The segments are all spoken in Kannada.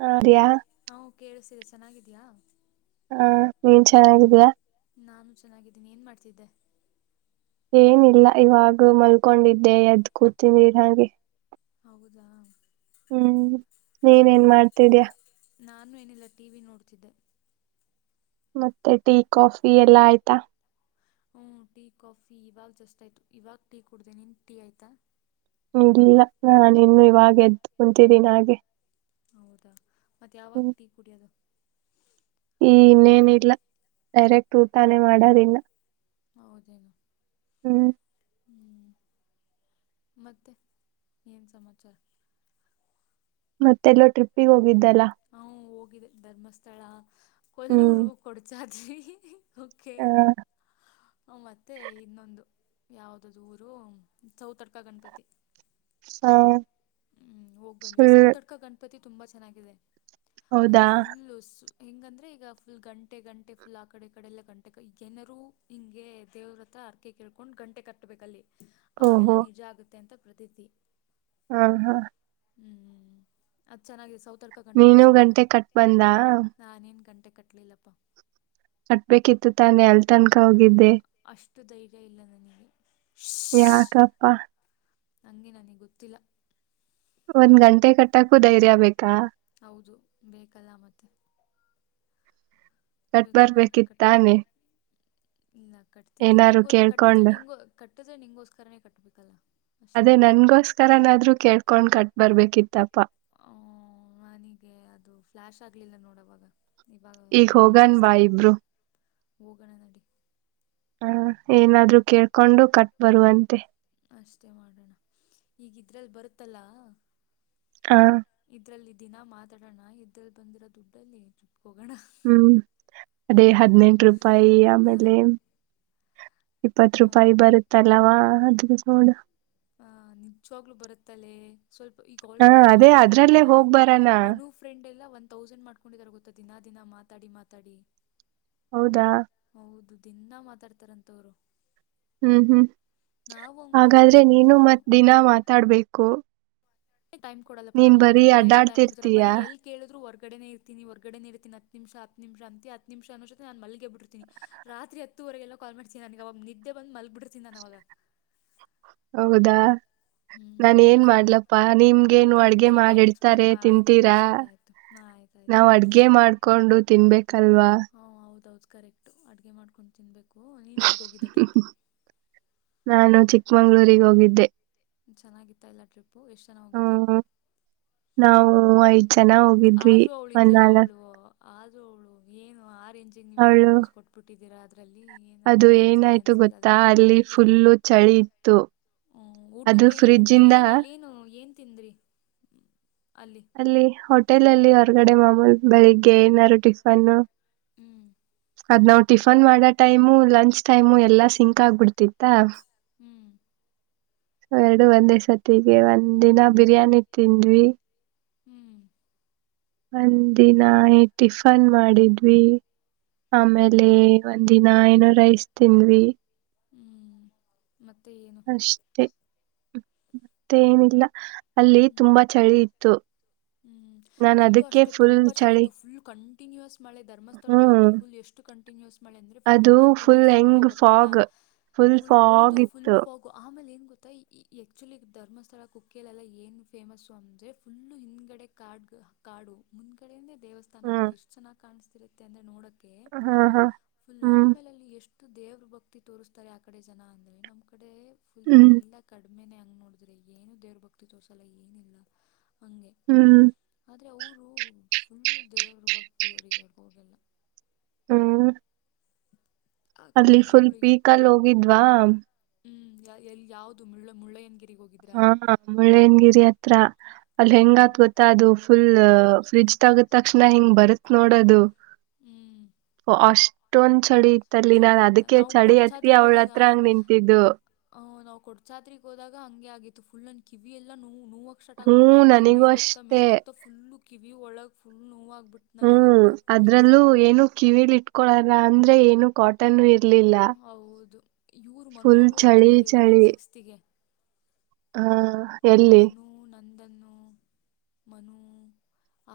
ಹಾ ಅಯಾ ಹ ಕೇಳಿಸತಿದೆ ಚೆನ್ನಾಗಿದ್ಯಾ ಹಾ ನೀನ್ ಚೆನ್ನಾಗಿದ್ದ್ಯಾ ನಾನು ಚೆನ್ನಾಗಿದ್ದೀನಿ ಏನು ಮಾಡ್ತಿದ್ದೆ ಏನಿಲ್ಲ ಇವಾಗ ಮಲ್ಕೊಂಡಿದ್ದೆ ಎದ್ದ್ ಕೂತಿನಿರ್ ಹಗೆ ಹೌದಾ ಹ್ಮ್ ನೀನೇನ್ ಹ್ಮ್ ಮಾಡ್ತಿದ್ಯಾ ನಾನು ಏನಿಲ್ಲ ಟಿ ವಿ ನೋಡ್ತಿದ್ದೆ ಮತ್ತೆ ಟೀ ಕಾಫಿ ಎಲ್ಲ ಆಯ್ತಾ ಹ್ಮ ಟೀ ಕಾಫಿ ಇವಾಗ ಜಸ್ಟ್ ಆಯ್ತು ಇವಾಗ ಟೀ ಕುಡ್ದ ನಿನ್ ಟೀ ಆಯ್ತಾ ಇಲ್ಲ ನಾನ ಇನ್ನು ಇವಾಗ ಎದ್ದು ಕುಂತಿದ್ದೀನ ಹಾಗೆ ಹೌದಾ ಮತ್ತ್ ಯಾವಾಗ ಹ್ಮ್ ಟೀ ಕುಡಿಯದು ಈ ಇನ್ನೇನಿಲ್ಲ ಡೈರೆಕ್ಟ್ ಊಟಾನೆ ಮಾಡೋದಿಂದ ಹೌದೇನು ಹ್ಮ್ ಹ್ಮ್ ಮತ್ತೆ ಏನು ಸಮಾಚಾರ ಮತ್ತೆಲ್ಲೋ ಟ್ರಿಪ್ಪಿಗೆ ಹೋಗಿದ್ದಲ್ಲ ಹೋಗ ಧರ್ಮಸ್ಥಳ ಹ್ಮ್ ಕೊಲ್ಲೂರು ಕೊಡ್ಚಾದ್ರಿ ಮತ್ತೆ ಇನ್ನೊಂದು ಯಾವ್ದ್ದ ಊರು ಸೌತಡ್ಕ ಗಣಪತಿ ಹಾ ಹ್ಮ್ ಹೋಗ್ ಬಂದ್ವಿ ಸೌತಡ್ಕ ಗಣಪತಿ ತುಂಬಾ ಚೆನ್ನಾಗಿದೆ ಹೌದಾ ಅಂದ್ರೆ ಫುಲ್ಲ ಹಿಂಗಂದ್ರೆ ಈಗ ಫುಲ್ ಗಂಟೆ ಗಂಟೆ ಫುಲ್ ಆ ಕಡೆ ಕಡೆ ಎಲ್ಲ ಗಂಟೆ ಜನರು ಹಿಂಗೆ ದೇವ್ರಥ ಅರ್ಕೆ ಕೇಳ್ಕೊಂಡು ಗಂಟೆ ಕಟ್ಟಬೇಕಲ್ಲಿ ಅವಾಗೆಲ್ಲ ನಿಜ ಆಗುತ್ತೆ ಅಂತ ಪ್ರತೀತಿ ಹ್ಮ ಹಾ ಹ್ಮ್ ಅದ್ ಚೆನ್ನಾಗಿದೆ ಸೌತಡ್ಕ ಗಣಪತಿ ನೀನು ಗಂಟೆ ಚೆನ್ನಾಗಿದೆ ಕಟ್ ಬಂದ ನಾನು ಏನು ಗಂಟೆ [inaudible] ಕಟ್ಟಬೇಕಿತ್ತುತಾನೆ ಅಲ್ ತನ್ಕ ಹೋಗಿದ್ದೆ ಅಷ್ಟು ಧೈರ್ಯ ಇಲ್ಲ ನನಗೆ ಯಾಕಪ್ಪಾ ಹಂಗೆ ನನಗೆ ಗೊತ್ತಿಲ್ಲ ಒಂದ್ ಗಂಟೆ ಕಟ್ಟಕೂ ಧೈರ್ಯ ಬೇಕಾ ಹೌದು ಬೇಕಲ್ಲ ಮತ್ತೆ ಕಟ್ ಬೇಕು ಗಂಟೆ ಕಟ್ಟಕ್ಕೆ ಬರ್ಬೇಕಿತ್ತಾನೆ ಇಲ್ಲ ಕಟ್ತಿದ್ದೆ ಏನಾರು ನಿಂಗು ಕಟ್ಟಿದ್ರೆ ಕೇಳ್ಕೊಂಡ್ ನಿಂಗು ಕಟ್ಟಿದ್ರೆ ನಿಂಗಗೋಸ್ಕರನೇ ಕಟ್ಬೇಕಲ್ಲ ಅದೇ ನನ್ಗೋಸ್ಕರನಾದ್ರು ಕೇಳ್ಕೊಂಡ್ ಕಟ್ ಬರ್ಬೇಕಿತ್ತಪ್ಪಾ ಹ ನನಿಗೆ ಅದು ಫ್ಲಾಶ್ ಆಗ್ಲಿಲ್ಲ ನೋಡವಾಗ ಇವಾಗ ಈಗ ಹೋಗನ್ ಬಾ ಇಬ್ರು ಹೊಗನ ನಡಿ ಹ ಏನಾದ್ರು ಕೇಳ್ಕೊಂಡು ಕಟ್ ಬರುವಂತೆ ಅಷ್ಟೇ ಮಾಡೋಣ ಈಗಿದ್ರಲ್ಲಿ ಬರುತ್ತಲ್ಲ ಆ ಇದ್ರಲ್ಲಿ ದಿನ ಮಾತಾಡೋಣ ಇದ್ರಲ್ಲಿ ಬಂದಿರೋ ದುಡ್ಡಲ್ಲಿ ಟ್ರಿಪ್ ಹೋಗೋಣ ಹ್ಮ್ ಅದೇ ಹದಿನೆಂಟು ರೂಪಾಯಿ ಆಮೇಲೆ ಇಪ್ಪತ್ ಹಾ ರೂಪಾಯಿ ಬರುತ್ತಲ್ಲವಾ ಅದರಲ್ಲಿ ಹೋಗನ ಆಹ ನಿಜವಾಗ್ಲು ಬರುತ್ತಲೇ ಸ್ವಲ್ಪ ಈಗ ಹಾ ಆಲ್ರೆಡಿ ಅದೇ ಮನು ಫ್ರೆಂಡ್ ಅದ್ರಲ್ಲೇ ಎಲ್ಲ ಹೋಗ್ ಬರಣ ಮನು ಫ್ರೆಂಡ್ ಎಲ್ಲ ಒನ್ ತೌಸಂಡ್ ಮಾಡ್ಕೊಂಡಿದಾರೆ ಗೊತ್ತ ದಿನಾ ದಿನ ಮಾತಾಡಿ ಮಾತಾಡಿ ಹೌದಾ ಹೌದು ದಿನಾ ಮಾತಾಡ್ತಾರಂತವರು ಹ್ಮ್ ಹ್ಮ್ ಹಾಗಾದ್ರೆ ಮಾತಾಡ್ಬೇಕು ನೀನು ದಿನಾನು ಮತ್ ದಿನ ಮಾತಾಡ್ಬೇಕು ಟೈಮ್ ಕೊಡಲ್ಲಪ್ಪ ನೀನ್ ಬರೀ ನಮ್ಮಂತವರಿಗೆಲ್ಲ ಎಲ್ಲಿ ಟೈಮ್ ಕೊಡುತ್ತೀರಾ ಅಡ್ಡಾಡ್ತಿರ್ತೀಯ ಬರಿ ಎಲ್ಲಿ ಕೇಳಿದರು ಹೊರಗಡೆ ಇರ್ತೀನ ಹೊರಗಡೆ ಇರ್ತೀನಿ ಹತ್ತು ನಿಮಿಷ ಹತ್ತು ನಿಮಿಷ ಅಂತೀಯ ಹತ್ತು ನಿಮಷ ಆಗುವಷ್ಟರಲ್ಲಿ ನಾನು ಮಲ್ಲಿಗೆ ಬಿಡ್ತೀನಿ ರಾತ್ರಿ ಹತ್ತು ಹತ್ತುವರೆಗೆಲ್ಲ ಕಾಲ್ ಮಾಡ್ತಿಯ ನನಗೆ ನಿದ್ದೆ ಬಂದು ಮಲಗ್ಬಿಟ್ಟಿರ್ತೀನಿ ಅವಾಗ ಹೌದಾ ಹ್ಮ್ ನಾನ್ ಊಟ ಏನ್ ಮಾಡ್ಲಪ್ಪಾ ನಿಮ್ಗೆನು ಅಪ್ಪ ಅಡ್ಗೆ ನಿಮ್ದೆಲ್ಲ ಟೈಮಿಂಗ್ಸ್ ಮಾಡಿಡ್ತಾರೆ ಬಿಡಪ್ಪ ಆಯ್ತು ಬಿಡು ತಿಂತೀರಾ ಸರಿ ಆಯಿತು ಹಾಂ ಆಯ್ತಾಯಿತು ನಾವ್ ಅಡ್ಗೆ ಮಾಡ್ಕೊಂಡು ತಿನ್ಬೇಕು ಹಾ ಹೌದ ಹೌದು ಕರೆಕ್ಟ್ ಅಡುಗೆ ಮಾಡ್ಕೊಂಡು ತಿನ್ಬೇಕು ನೀನು ಎಲ್ಲಿಗೆ ಹೋಗಿದ್ದೆ ಟ್ರಿಪ್ ಚಿಕ್ಕಮಂಗಳೂರಿಗೆ ಹೋಗಿದ್ದೆ ಚೆನ್ನಾಗಿತ್ತ ಏಲ್ಲ ಟ್ರಿಪ್ ಹ್ಮ ನಾವು ಐದ್ ಜನ ಹೋಗಿದ್ವಿ ಒಂದನಾಲ್ಕ್ ಆದ್ರೂ ಅವಳು ಏನು ಆ ರೇಂಜಿಂಗ ನೀವು ಇಬ್ಬರು ಅವಳು ಪೋಸ್ ಕೊಟ್ಬಿಟ್ಟಿದ್ದೀರಾ ಅದರಲ್ಲಿ ಏನು ಅದು ನನಗೇನು ಸರಿ ಏನಾಯ್ತು ಅನಿಸಲಿಲ್ಲ ಗೊತ್ತಾ ಅದನ್ನು ನೋಡಿ ಅಲ್ಲಿ ಫುಲ್ಲು ಚಳಿ ಇತ್ತು ಹ್ಮ ಅದು ಊಟಕ್ಕೆ ಊಟ ಫ್ರಿಡ್ಜ್ ಅಲ್ಲಿ ಇಂದ ಏನ್ ಅಲ್ಲೇನು ಏನ್ ತಿಂದ್ರಿ ಅಲ್ಲಿ ಹೋಟೆಲ್ ಅಲ್ಲಿ ಹೊರಗಡೆ ಮಾಮೂಲಿ ಬೆಳಿಗ್ಗೆ ಏನಾದಾರು ಟಿಫನ್ನು ಹ್ಮ್ ಅದ್ ನಾವ್ ಟಿಫನ್ ಮಾಡೋ ಟೈಮು ಲಂಚ್ ಟೈಮು ಎಲ್ಲಾ ಸಿಂಕ್ ಆಗ್ಬಿಡ್ತಿತ್ತ ಹ್ಮ್ ಸೊ ಎರಡು ಒಂದೇ ಸರ್ತಿಗೆ ಒಂದ್ ದಿನ ಬಿರಿಯಾನಿ ತಿಂದ್ವಿ ಹ್ಮ್ ಒಂದಿನ ಟಿಫನ್ ಮಾಡಿದ್ವಿ ಆಮೇಲೆ ಹ್ಮ್ ಒಂದಿನ ಏನೋ ರೈಸ್ ತಿಂದ್ವಿ ಹ್ಮ್ ಮತ್ತೆ ಏನು ಅಷ್ಟೇ ಮತ್ತೆ ಏನಿಲ್ಲ ಅಲ್ಲಿ ತುಂಬಾ ಚಳಿ ಇತ್ತು ಚಳಿ ಇತ್ತು ಹ್ಮ್ ನಾನು ಇಲ್ಲೂ ಅದಕ್ಕೆ ಅಷ್ಟೇ ಫುಲ್ ತುಂಬಾ ಚಳಿ ಇತ್ತು ಫುಲ್ ಕಂಟಿನ್ಯೂಸ್ ಮಳೆ ಧರ್ಮಸ್ಥಳದಳಂತು ಹ್ಮ್ ಫುಲ್ ಎಷ್ಟು ಕಂಟಿನ್ಯೂಸ್ ಅಂದ್ರೆ ಫುಲ್ ಅದು ಫುಲ್ ಕಂಟಿನ್ಯೂಸ್ ಆಗಿ ಮಳೆ ಹೆಂಗ್ ಬರ್ತಿತ್ತಾ ಫಾಗ್ ಫುಲ್ ಹೌದು ಫಾಗ್ ಫುಲ್ ಇತ್ತು. ಆಮೇಲೆ ಗೊತ್ತಾ ಈ ಎಕ್ಚುಲಿ ಧರ್ಮಸ್ಥಳ ಕುಕ್ಕಲಲ್ಲ ಏನ್ ಫೇಮಸ್ಸು ಅಂದ್ರೆ ಫುಲ್ಲು ಹಿಿಂದಗಡೆ ಕಾಡ್ ಕಾಡು ಮುಂದ್ಗಡೆೇ ಹ್ಮ್ ದೇವಸ್ಥಾನಗಳು ಇಷ್ಟ ಚೆನ್ನಾಗ್ ಕಾಣಿಸ್ತಿರುತ್ತೆ ಅಂದ್ರೆ ನೋಡಕೆ ಹಾ ಹಾ ಫುಲ್ ಹ್ಮ್ ಆಮೇಲಲ್ಲಿ ಎಷ್ಟು ದೇವ್ರ ಭಕ್ತಿ ತೋರಿಸ್ತಾರೆ ಆ ಕಡೆ ಜನ ಅಂದ್ರೆ ನಮ್ ಕಡೆ ಫುಲ್ ಹ್ಮ್ ಎಲ್ಲಾ ಕ ಒಮ್ಮೇನೆ ಹಂಗ್ ನೋಡಿದ್ರೆ ಏನು ದೇವ್ರ ಭಕ್ತಿ ತೋರ್ಸಲ್ಲ ಏನಿಲ್ಲ ಹ್ಮ್ ಅಂದರೆ ಅವರು ಫುಲ್ಲು ದೇವರು ಭಕ್ತಿಯವರಿಗೆ ಹೋಗಲ್ಲ ಹ್ಮ ಆ ಕಡೆ ಅಲ್ಲಿ ಫುಲ್ ಪೀಕ್ ಅಲ್ಲಿ ಹೋಗಿದ್ವಾ ಹ್ಮ್ ಎಲ್ಲಿ ಯಾವ್ದದು ಮುಳ್ಳು ಮುಳ್ಳೆನ್ಗಿರಿ ಹಾ ಮುಳ್ಳಯನಗಿರಿ ಹತ್ರ ಅಲ್ಲಿ ಹ್ಮ್ ಹೆಂಗತ್ ಗೊತ್ತ ಅದು ಫುಲ್ ಫ್ರಿಜ್ ತೆಗದ್ ತಕ್ಷಣ ಹಿಂಗ್ ಬರುತ್ ನೋಡದು ಹ್ಮ್ ಅಷ್ಟ ಅಷ್ಟೊಂದ ಚಳಿ ಇತ್ತಲ್ಲಿ ನಾನ್ ಚಳಿತ ಅದಕ್ಕೆ ನಾವು ಚಳಿ ಹತ್ತಿ ಕೊಡ್ಚಾದ್ರಿಗೆ ಅವ್ಳ ಹೋದಾಗ ಹತ್ರ ಹಂಗ್ ನಿಂತಿದ್ದು ಕೊಡ್ಸಾತ್ರಿಗ್ ಹೋದಾಗ ಹಂಗೆ ಆಗಿತ್ತು ಫುಲ್ನ್ ಕಿವಿ ಎಲ್ಲ ನೋವು ನೋವಕ್ ಸ್ಟಟ್ ಹ್ಮ್ ಆಗ್ಬಿಡ್ತ ನನಿಗೂ ಮೇಲ್ ಹೋಗ್ತ ಅಷ್ಟೇ ಮೇಲ್ ಹೋಗ್ತ ಫುಲ್ ಕಿವಿಒಳಗ್ ಫುಲ್ ನೋವ ಹ್ಮ್ ಅದ್ರಲ್ಲೂ ಏನು ಕಿವಿಲಿ ಇಟ್ಕೊಳಲ್ಲ ಅಂದ್ರೆ ಏನು ಕಾಟನ್ ಇ ಹೌದು ಇವರು ಮನು ಫುಲ್ ಅವರು ಚಳಿ ಹೋಗ್ತಿದ್ದಾರೆ ಇವಾಗ ಸಿಕ್ಸ್ತಿಗೆ ಹ್ಮ ಮನು ನಂದನ್ನು ಮನು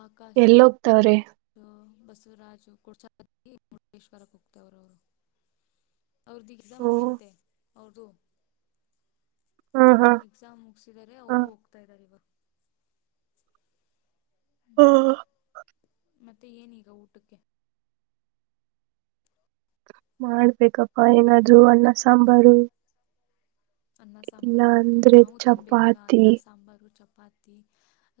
ಆಕಾಶ್ ಎಲ್ಲ ಹೋಗ್ತವ್ರೆ ಬಸವರಾಜು [unintelligible] ಮುಟ್ಟೇಶ್ವರ ಹ್ತವ್ರ ಅವರು ಅವೃದು ಎಕ್ಸಾಮ್ ಓ ಮುಗ್ಲಂತೆ ಅವ್ರ್ದು ಹಾ ಹಾ ಎಕ್ಸಾಮ್ ಮುಗಸಿದರೆ ಅವರು ಹೋಗ್ತಾ ಇದ್ದಾರೆ ಇವಾಗ ಹ್ಮ ಮತ್ತೆ ಏನೀಗ ಊಟಕ್ಕೆ ಮಾಡ್ಬೇಕಪ್ಪಾ ಏನಾದ್ರು ಅನ್ನ ಸಾಂಬಾರು ಅನ್ನ ಸಾಂಬಾರ್ ಇಲ್ಲ ಎಲ್ಲ ಮಾಡ್ಬೇಕಾ ಅಂದ್ರೆ ನಾವು ತಿನ್ಬೇಕುಾಗ ಚಪಾತಿ ಅನ್ನ ಸಾಂಬಾರು ಚಪ್ಪ ಚಪಾತಿ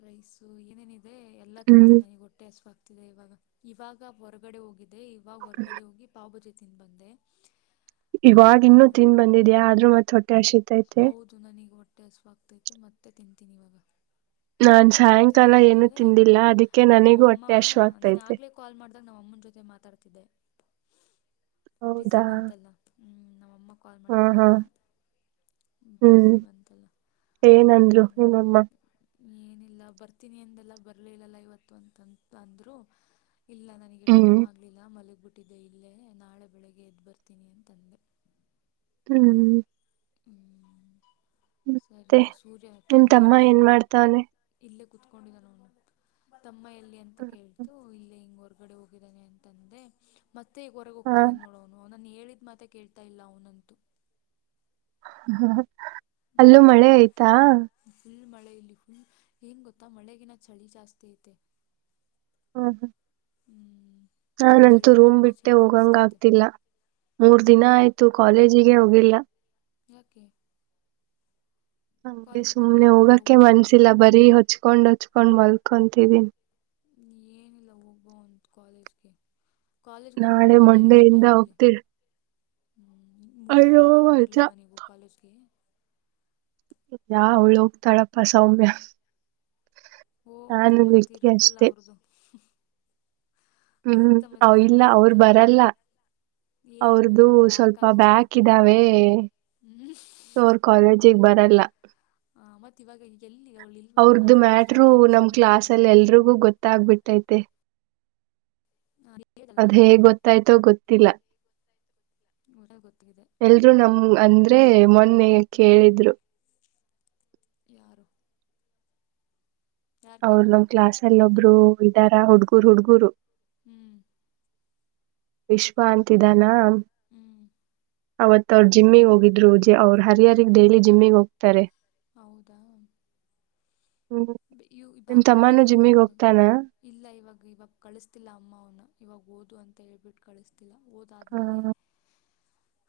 ರೈಸು ಏನೇನಿದೆ ಎಲ್ಲ ಹ್ಮ್ ತಿಂತೀನಿ ನನಗೆ ಹೊಟ್ಟೆ ಹಸಿವು ಇವಾಗ ಇವಾಗ ಹೊರಗಡೆ ಹೋಗಿದೆ ಇವಾಗ ಹೊರಗಡೆ ಹೋಗಿ ಪಾವ್ಭಜಿ ತಿಿಂದ ಬಂದೆ ಈವಾಗ ಇನ್ನುೂ ತಿನ್ ಬಂದಿದ್ಯಾ ಆದ್ರರು ಮತ್ತ್ ಹೊಟ್ಟೆ ಹಸಿತೈತೆ ಹೌದು ನನಗೆ ಹೊಟ್ಟೆ ಹಸಿವು ಆಗ್ತೈತೆ ಮತ್ತೆ ತಿಂತೀನಿ ಇವಾಗ ನಾನ್ ಮತ್ತೆ ಸಾಯಂಕಾಲ ಏನು ಆಮೇಲೆ ತಿಂದಿಲ್ಲ ಅದಕ್ಕೆ ನನಗೂ ಹೊಟ್ಟೆ ಹಸಿವು ಹಾಗತೈತೆ ನಾವ ಅಮ್ಮನ ಜೊತೆ ಮಾತಾಡ್ತಿದ್ದೆ ಬಸಿ ಹೌದಾ ಬಂತಲ್ಲ ಹ್ಞೂ ನಮ್ಮಮ್ಮ ಕಾಲ್ ಹಾ ಮಾಡಿದ್ದು ಹಾ ಅವಾಗ ಹ್ಮ್ ಏನಂದ್ರು ಅವಾಗ ನಿಮ್ಮಮ್ಮ ಏನಿಲ್ಲ ಬರ್ತೀನಿ ಅಂದೆಲ್ಲ ಬರ್ಲಿಲ್ಲಲ್ಲ ಇವತ್ತು ಅಂತಾತ ಅಂದ್ರು ಇಲ್ಲ ನನಗೆ ಟೈಮ್ ಹ್ಮ್ ಆಗ್ಲಿಲ್ಲ ಮಲಗ್ ಬಿಟ್ಟು ಟ್ಟಿದೆ ಇಲ್ಲೇ ನಾಳೆ ಬೆಳಿಗ್ಗೆ ಎದ್ ಬರ್ತೀನಿ ಅಂತಂದೆ ಹ್ಮ್ ಹ್ಞೂ ಸರಿ ಮತ್ತೆ ಸೂರ್ಯ ನಿಮ್ ತಮ್ಮ ಎಲ್ಲಿ ಏನ್ ಅಂತ ಮಾಡ್ತಾವನೆ. ಇಲ್ಲಗ್ ತಮ್ಮ ಎಲ್ಲಿ ಅಂತ ಕೇಳ್ತು ಇಲ್ಲೇ ಹಿಂಗವರ್ಗ ಗಡೆ ಹೋಗಿದ್ದಾನೆ ಅಂತಂದೆ ಮತ್ತೆ ಈಗ ಹೊರೆಗೆ ಹಾ ಹೋಗ್ತಿದೆಾನೆ ನೋಡೋನು ನಾನು ಹೇಳಿದ್ ಮಾತೆ ಕೇಳ್ತಾ ಇಲ್ಲ ಅವನಂತೂ ಹ ಅಲ್ಲೂ ಮಳೆ ಆಯ್ತಾ ಹ ಏನ್ ಗೊತ್ತಾ ಮಳೆಗಿನ ಚಳಿ ಜಾಸ್ತಿ ಅಯ್ತೆ ಹ್ಮ [unintelligible] ಹಾ ನಂತೂ ಚಳಿ ರೂಮ್ ತುಂಬ ಬಿಟ್ಟೆ ಚಳಿ ಹೋಗಂಗ ಅನಿಸ್ತೈತೆ ಆಗ್ತಿಲ್ಲ. ಮೂರ್ ದಿನ ಯಾಕೆ ಆಯ್ತು ಕಾಲೇಜಿಗೆ ಹೋಗಿಲ್ಲ. ಯಾಕೆ? ಹೆ ಕಾಲೇಜ್ಗೆ ಯಾಕೆ ಸುಮ್ನೆ ಹೋಗ್ತಿಲ್ಲ ಹೋಗಕ ಹೋಗು ಮನ್ಸಿಲ್ಲ ಬರೀ ಹೊಚ್ಕೊಂಡ್ ಹೊಚ್ಕೊಂಡ್ ಮಲ್ಕೊಂತಿದೀನಿ. ಏನಿಲ್ಲ ಹೋಗ್ಬೋ ಒಂದು ಕಾಲೇಜ್ಗೆ. ಕಾಲೇಜ್ಗೆ ಹೋಗೋಕ್ಕೂ ನಾಳೆ ಮಜಾ ಮಂಡೆಯಿಂದ ಹೋಗ್ತೀ. ಹ್ಮ್ ಮೂರು ಜನನು ಅಜ್ಜ ಹೋಗಿರ್ಲಿಲ್ಲವ ನೀವು ಕಾಲೇಜ್ಗೆ. ಯಾ ಅವುಳು ಹೋಗ್ತಾಳಪ್ಪ ಸೌಮ್ಯ. ಓ ನಾನು ಮತ್ತ ಲಿಕ್ಕಿ ಇರುತ್ತಲ್ಲ ಅಷ್ಟೇ ಅವ್ರದು. ಹ್ಮ್ ಅವ ಇಲ್ಲ ಅವರು ಇರುತ್ತಲ್ಲ ಬರಲ್ಲ. ಮತ್ತು ಏ ಅವು ಅವ್ರದು ಬ್ಯಾಕ್ ಸ್ವಲ್ಪ ಆಗಿದೆಯಲ್ಲ ಬ್ಯಾಕ್ ಇದ್ದಾವೆ. ಹ್ಞೂ ಸೊ ಅವರ್ ಕಾಲೇಜಿಗೆ ಬರಲ್ಲ. ಹ ಮತ್ತೆ ಇವಾಗ ಈಗೆಲ್ಲಿ ಅವ್ರ್ದು ಮ್ಯಾಟರು ನಮ ಕ್ಲಾಸ್ ಮಾತಾಡ್ತೀವಿ ಅಲ್ಲಿ ಎಲ್ರಿಗೂ ಗೊತ್ತಾಗಬಿಟ್ಟೈತೆ. ಹೇಳಿದಲ್ಲ ಅದೇಗ್ ಆವತ್ತೇನೆ ಗೊತ್ತಾಯ್ತೋ ಗೊತ್ತಿಲ್ಲ. ಗೊತ್ತಾಗಿದೆ ಎಲ್ರು ನಮ್ ಅಂದ್ರೆ ಮೊನ್ನೆ ಕೇಳಿದ್ರು. ಯಾರು ಯಾರು ಅವ್ರ ನಮ್ ಕೇಳಿದ್ರು ಕ್ಲಾಸ್ ಅಲ್ಲ ಒಬ್ರು ಇದ್ದಾರ ಹುಡ್ಗೂರ್ ಹುಡ್ಗೂರು ಹ್ಮ್ ವಿಶ್ವ ಅಂತಿದ್ದಾನ ಹ್ಮ್ ಅವತ್ ಅವರು ಜಿಮ್ಮಿಗ್ ಹೋಗಿದ್ರು ಅವ್ರ ಹರಿಹರಿಗ್ ಡೈಲಿ ಜಿಮ್ಮಿಗೆ ಹೋಗ್ತಾರೆ. ಹೌದಾ. ಇವು ನಿಮ್ ಬ್ಯಾಕ್ ತಮ್ಮಾನೂ ಆಗಿದೆಯಾ ಇವನು ಜಿಮ್ಮಿಗೆ ಇವಾಗ ಹೋಗ್ತಾನ. ಇಲ್ಲ ಇವಾಗ ಇವಾಗ ಕಳಿಸಸ್ತಿಲ್ಲ ಅಮ್ಮ ಅವನ ಇವಾಗ. ಓದು ಅಂತ ಹೇಳ್ಬಿಟ್ಟು ಕಳಿಸ್ತಿಲ್ಲ ಹ ಓದಾದ್ಮೇಲೆ ಏನು.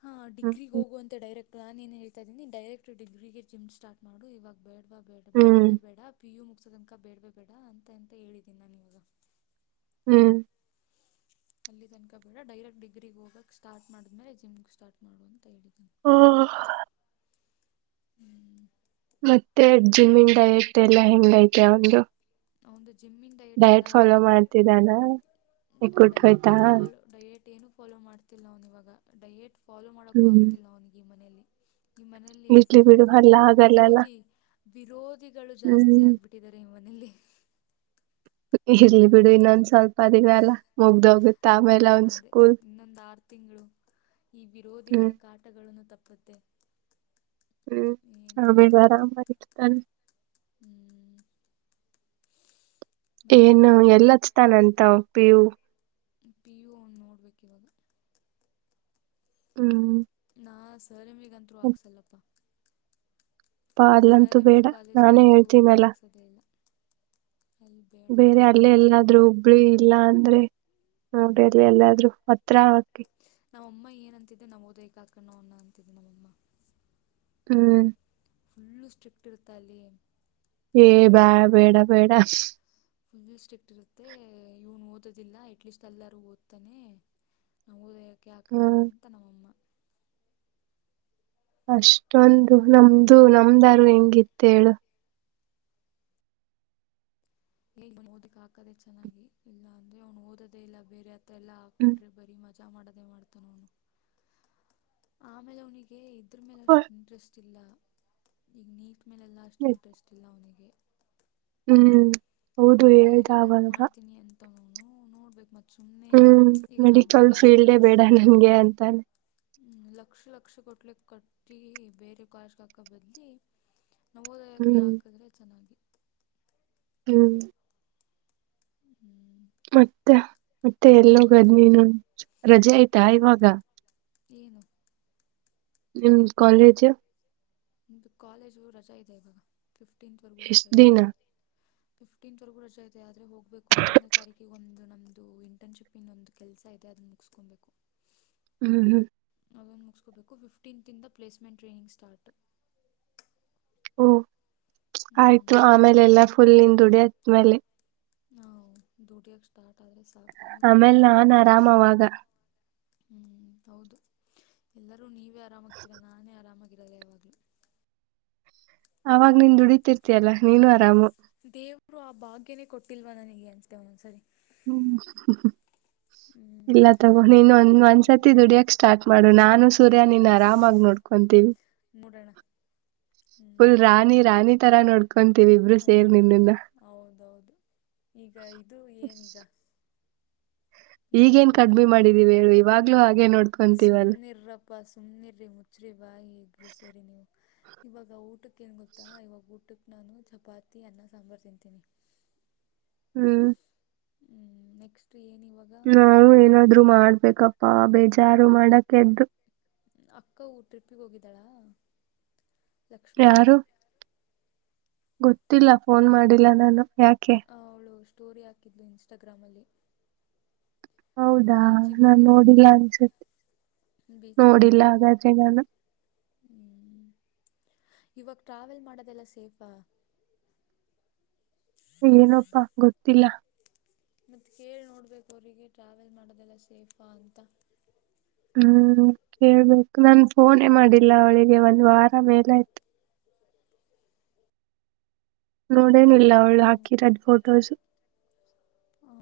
ಹಾ ಹ್ಮ್ ಡಿಗ್ರಿಗೆ ಹೋಗುವಂತೆ ಡೈರೆಕ್ಟ್ ಪ್ಲಾನ್ ಏನ್ ಹೇಳ್ತಾ ಇದೀನಿ ಡೈರೆಕ್ಟ್ ಡಿಗ್ರಿಗೆ ಜಿಮ್ ಸ್ಟಾರ್ಟ್ ಮಾಡು ಇವಾಗ ಬೇಡವಾ ಬೇಡ ಹ್ಮ್ ಬೇಡವೇ ಬೇಡ ಪಿ ಯು ಮುಗಸೋದನಕ ಬೇಡವೇ ಬೇಡ ಅಂತ ಅಂತ ಹೇಳಿದ್ದೀನಿ ನಾನಾವನಿಗೆ. ಹ್ಮ್ ಅಲ್ಲಿ ತನಕ ಬೇಡ ಡೈರೆಕ್ಟ್ ಡಿಗ್ರಿಗ್ ಹೋಗಕ್ ಸ್ಟಾರ್ಟ ಮಾಡಿದ್ಮೇಲೆ ಜಿಮ್ಗೆ ಸ್ಟಾರ್ಟ್ ಮಾಡುವ ಅಂತ ಹೇಳಿ. ಹ್ಮ [inaudible] ಮತ್ತೆ ಜಿಮೀನ್ ಐತೆ ಎಲ್ಲಾ ಹೆಂಗ ಐತೆ ಅವನ್ದು. ಜಿಮ್ಮನ್ ಡಯೆಟ್ ಎಲ್ಲ [unintelligible] ಮಾಡ್ತಿದಾನ ಎ ಎಕ್ಕುಟ್ ಡಯೆಟ್ ಹೋಯ್ತಾ ಏನು ಫಾಲೋ ಡಯೆಟ್ ಏನು ಫಾಲೋ ಮಾಡ್ತಿಲ್ಲ ಅವ್ನ್ ಇವಾಗ ಡಯೇಟ್ ಫಾಲೋ ಮಾಡೋಕೂ ಹ್ಮ್ ಆಗ್ತಿಲ್ಲ ಅವನಿಗೆ ಈ ಮನೆಯಲ್ಲಿ ಈ ಮನೆಯಲ್ಲಿ ಇರ್ಲಿ ಫುಲ್ಲು ಬಿಡು ಅಲ್ಲ ಆಗಲ್ಲಲ್ಲ ವಿರೋಧಿ ವಿರೋಧಿಗಳು ಜಾಸ್ತಿ ಹ್ಮ್ ಆಗ್ಬಿಟ್ಟಿದ್ದಾರೆ ಈ ಮನೆಯಲ್ಲಿ. ಇರಲ್ಲಿ ಬಿಡು ಇನ್ನೊಂದ್ ಸ್ವಲ್ಪ ದಿನಲ್ಲ ಮುಗ್ದ ಹೋಗುತ್ತೆ. ಅದೇ ಇನ್ನೊಂದು ಆರು ತಿಂಗಳು ಈ ವಿರೋಧಿಗಳ ಹ್ಮ್ ಕಾಟಗಳನ್ನು ತಪ್ಪ ಮತ್ತೆ ಹ್ಮ್ ಆಮೇ [unintelligible] ಬರ [unintelligible] ತಾನ ಹ್ಮ್ ಏನು ಎಲ್ಲಚ್ತಾನಂತ ಅವ್ನ್ ಪಿ ಯು ಪಿ ಯು ಅವನ್ ನೋಡ್ಬೇಕು ಇವಾಗ ಹ್ಮ್ ನಾ ಸರಿಮಿಗಂತೂ ಹಾಕ್ಸಲ್ಲಪ್ಪಾ. ಪ್ಪಾ ಅಲ್ಲಂತೂ ವಿ ಬೇಡ ನಾನೇ ಕಾಲೇಜ್ಗಂತೂ ಹೇಳ್ತೀನಲ್ಲ ಹಾಕ್ಸೋದೇ ಇಲ್ಲ ಅಲ್ಲಿ ಬೇಡ ಬೇರೆ ಅಲ್ಲ ಹತ್ರ ಹೇಳಿ ಎಲ್ಲಾದ್ರು ಹುಬ್ಳಿ ಇಲ್ಲ ಅಂದ್ರೆ ನೋಡಿ ಹ್ಮ್ ಅಲ್ಲಿ ಎಲ್ಲಾದ್ರು ಮ ತ್ರಾ ಹಾಕಿ. ನಮ್ಮಮ್ಮ ಏನಂತಿದ್ದೆ ನವೋದಯಕ್ಕೆ ಹಾಕನ ಅನ್ನ ಅಂತಿದ್ದೆ ನಮ್ಮಮ್ಮ. ಹ್ಮ್ ಫುಲ್ಲು ಸ್ಟ್ರಕ್ಟ್ ಇರ್ತಾಲೆ ಏ ಬ್ಯಾ ಬೇಡ ಬೇಡ ಫುಲ್ ಸ್ಟಿಕ್ಟ್ ಇರುತ್ತೆ ಇವನು ಓದೋದಿಲ್ಲ ಎಟ್ಲೀಸ್ಟ್ ಎಲ್ಲರ ಓದ್ತಾನೆ [inaudible] ಕೇಕಣಂತ ನಮ್ಮ ಅಮ್ಮ ಅಷ್ಟೊಂದು ನಮ್ದು ನಮ್ದಾರು ಹೆಂಗಿತ್ತ ಹೇಳು ಹ ಓದಕ್ ಹಾಕದೆ ಚೆನ್ನಾಗಿ ಇಲ್ಲ ಅಂದ್ರೆ ಅವ್ನು ಓದೋದೇ ಇಲ್ಲ ಬೇರೆ ತಲ್ಲಾ ಹ್ಮ್ ಪುಟ್ರ ಬರಿ ಮ ಮಜಾ ಮಾಡದೆ ಮಾಡ್ತಾನ ಅವನು ಆಮೇಲೆ ಅವನಿಗೆ ಇದ ಹರ ಮೇಲೆ ಅಷ್ಟು ಇಂಟ್ರೆಸ್ಟ್ ಇಲ್ಲ ಈಗ ನೀಟ್ ಮೇಲೆಲ್ಲ ಅಷ್ಟು ಇಂಟ್ರೆಸ್ಟ್ ಇಲ್ಲ ಅವನಿಗೆ ಹ್ಮ್ ಹೌದು ಹೇಳಿದ ಅವಲ್ಲ ನೋಡ್ಬೇಕಕ್ ಮತ್ತ ಹ್ಮ್ ಮೆಡಿಕಲ್ ಫೀಲ್ಡೇ ಬೇಡ ನನ್ಗೆ ಅಂತಾನೆ ಹ್ಮ ಲಕ್ಷ ಲಕ್ಷ ಕೊಟ್ಲೆ ಕಟ್ಟಿ ಬೇರೆ ಕಶ ಹಾಕ ಬದ್ಲಿ ನವೋದಯಕ್ಕೆ ಹ್ಮ್ ಹಾಕಿದ್ರೆ ಚೆನ್ನಾಗಿ ಹ್ಮ್ ಮತ್ತ ಮತ್ತೆ ಹೇಳ್ಬೇಕು ಎಲ್ಲೋಗದ್ ನೀನು ರಜೆ ಆಯ್ತಾ ಇವಾಗ ಏನು ಹ್ಮ ಕಾಲೇಜ ಕಾಲೇಜಗೂ ರಜೆ ಇದೆ ಇವಾಗ ಫಿಫ್ಟೀನ್ತ್ವರೆಗೂ ರಜೆ ಎಷ್ಟ್ ಇದೆ ದಿನ ಫ್ಟೀತ್ವರೆಗೂ ರಜ ತೆದೆ ಆದ್ರ ಹೋಗಬೇಕು ಹನ್ನೊನೇ ತಾರಕು ಒಂದು ನಮ್ಮದು ಇಂಟರ್ನ್ಶಿಪ್ ಇನ್ನೊಂದು ಕೆಲಸ ಇದೆ ಅದನ್ನ ಮುಗಿಸ್ಕೊಬೇಕು ಹ್ಮ್ ಹ್ಮ ಮುಗಿಸಕೋಬೇಕು ಫಿಫ್ಟೀನ್ಂತಿಂದ ಪ್ಲೇಸ್ಮೆಂಟ್ ಟ್ರೈನಿಂಗ್ ಸ್ಟಾರ್ಟ್ ಓ ಆಯ್ತು ಆಮೇಲೆ ಎಲ್ಲಾ ಫುಲ್ ಹಂದುಡಿ ಅದ್ಮೇಲೆ ಹ ದ್ಯೂಟಿಯ ಸ್ಟಾರ್ಟ ಆದ್ರೆ ಸಾಕು ರು ಆಮೇಲೆ ನಾನ್ ಆರಾಮ್ ಅವಾಗ ಹ್ಮ್ ಹೌದು ಎಲ್ಲರೂ ನೀವೇ ಆರಾಮಾಗ್ತೀರಾ ನಾನೇ ಆರಾಮಾಗಿರದ ಯಾವಾಗ್ಲೂ ಅವಾಗ ನೀನ್ ದುಡತಿರ್ತಿಯಲ್ಲಾ ನೀನು ಅರಾಮು ದೇವರು ಆ ಭಾಗ್ಯನೇ ಕೊಟ್ಟಿಲ್ವಾ ನನಗೆ ಅನ್ತೆ ಒಂದೊಂದ್ಸರಿ ಹ್ಮ್ ಹ್ಮ್ ಇಲ್ಲ ತಗೋ ನೀನ್ ಈಗ ಒಂದ್ ಊಟಕ್ಕೆ ಒಂದ್ಸರ್ತಿ ದುಡಿಯಕ್ ಸ್ಟಾರ್ಟ್ ಮಾಡು ನಾನು ಸೂರ್ಯ ನೀನ್ ಆರಾಮಾಗಿ ನೋಡ್ಕೊಂತೀವಿ ಮುಡಣ ಫುಲ್ ರಾಣಿ ರಾಣಿ ತರಾ ನೋಡ್ಕೊಂತೀವಿ ಇಬ್ರು ಸೇರ್ ಹ್ಮ್ ನಿಮಿಂದ ಹೌದೌದು ಈಗ ಇದು ಏನೀಗ ಈಗ ಈಗೇನ್ ಕಡ್ಮಿ ಊಟಕ್ಕೆ ಮಾಡಿದೀವಿ ಹೇಳು ಇವಾಗ್ಲೂ ಹಾಗೆ ನೋಡ್ಕೊಂತೀವಲ್ ಪಪ್ಪಪ ಸುಮ್ಮನೆರರಿ ಮುಚ್ಚ್ರಿ ಬಾಯಿ ಇಬ್ಬರು ಸೇರಿ ನೀವು ಇವಾಗ ಊಟಕ್ಕೆ ಏನ್ ಗೊತ್ತಾ ಇವಾಗ ಊಟಕ್ ನಾನು ಚಪಾತಿ ಅನ್ನ ಸಾಂಬಾರ್ ತಿಂತೀನಿ ಹ್ಮ್ ಹ್ಮ್ ನೆಕ್ಸ್ಟ್ [inaudible] ಇವಾಗ ನಾವು ಏನಾದ್ರು ಮಾಡ್ಬೇಕಪ್ಪಾ ಬೇಜಾರು ಮಾಡಕ ಎದ್ರು ಅಕ್ಕ ಟ್ರಿಪ್ಪಿಗೆ ಹೋಗಿದ್ದಾಳಾ ಲಕ್ಷ್ಮಿ ಅಕ್ಕ ಯಾರು ಗೊತ್ತಿಲ್ಲ ಫೋನ್ ಮಾಡಿಲ್ಲ ನಾನು ಯಾಕೆ ಅವಳು ಸ್ಟೋರಿ ಹಾಕಿದ್ಲು ಇನ್ಸ್ಟಾಗ್ರಾಮಲ್ಲಿ ಹೌದಾ ನನ್ ನೋಡಿಲ್ಲ ಅನ್ಸುತ್ತೆ ಬಸಿಗೆ ನೋಡಿಲ್ಲ ಹೋಗಿರೋದು ಹಾಗಾದ್ರೆ ನಾನು ಹ್ಮ ಇವಾಗ ಟ್ರಾವೆಲ್ ಮಾಡೋದೆಲ್ಲ ಸೇಫಾ ಏನಪ್ಪಾ ಗೊತ್ತಿಲ್ಲ ಮತ್ತುತ್ತ ಕೇಳಿ ನೋಡ್ಬೇಕು ಅವರಿಗೆ ಟ್ರಾವೆಲ್ ಮಾಡೋದೆಲ್ಲ ಸೇಫಾ ಅಂತ ಹೂ ಕೇಳ್ಬೇಕು ನನ್ ಫೋನೇ ಮಾಡಿಲ್ಲ ಅವಳಿಗೆ ಒಂದ್ ವಾರ ಮೇಲೆ ಆಯ್ತು ನೋಡೇನಿಲ್ಲ ಅವಳು ಮಾಡು ಮತ್ತೆ ಹಾಕಿರೋಡು ಫೋಟೋಸ್ ಹಾಂ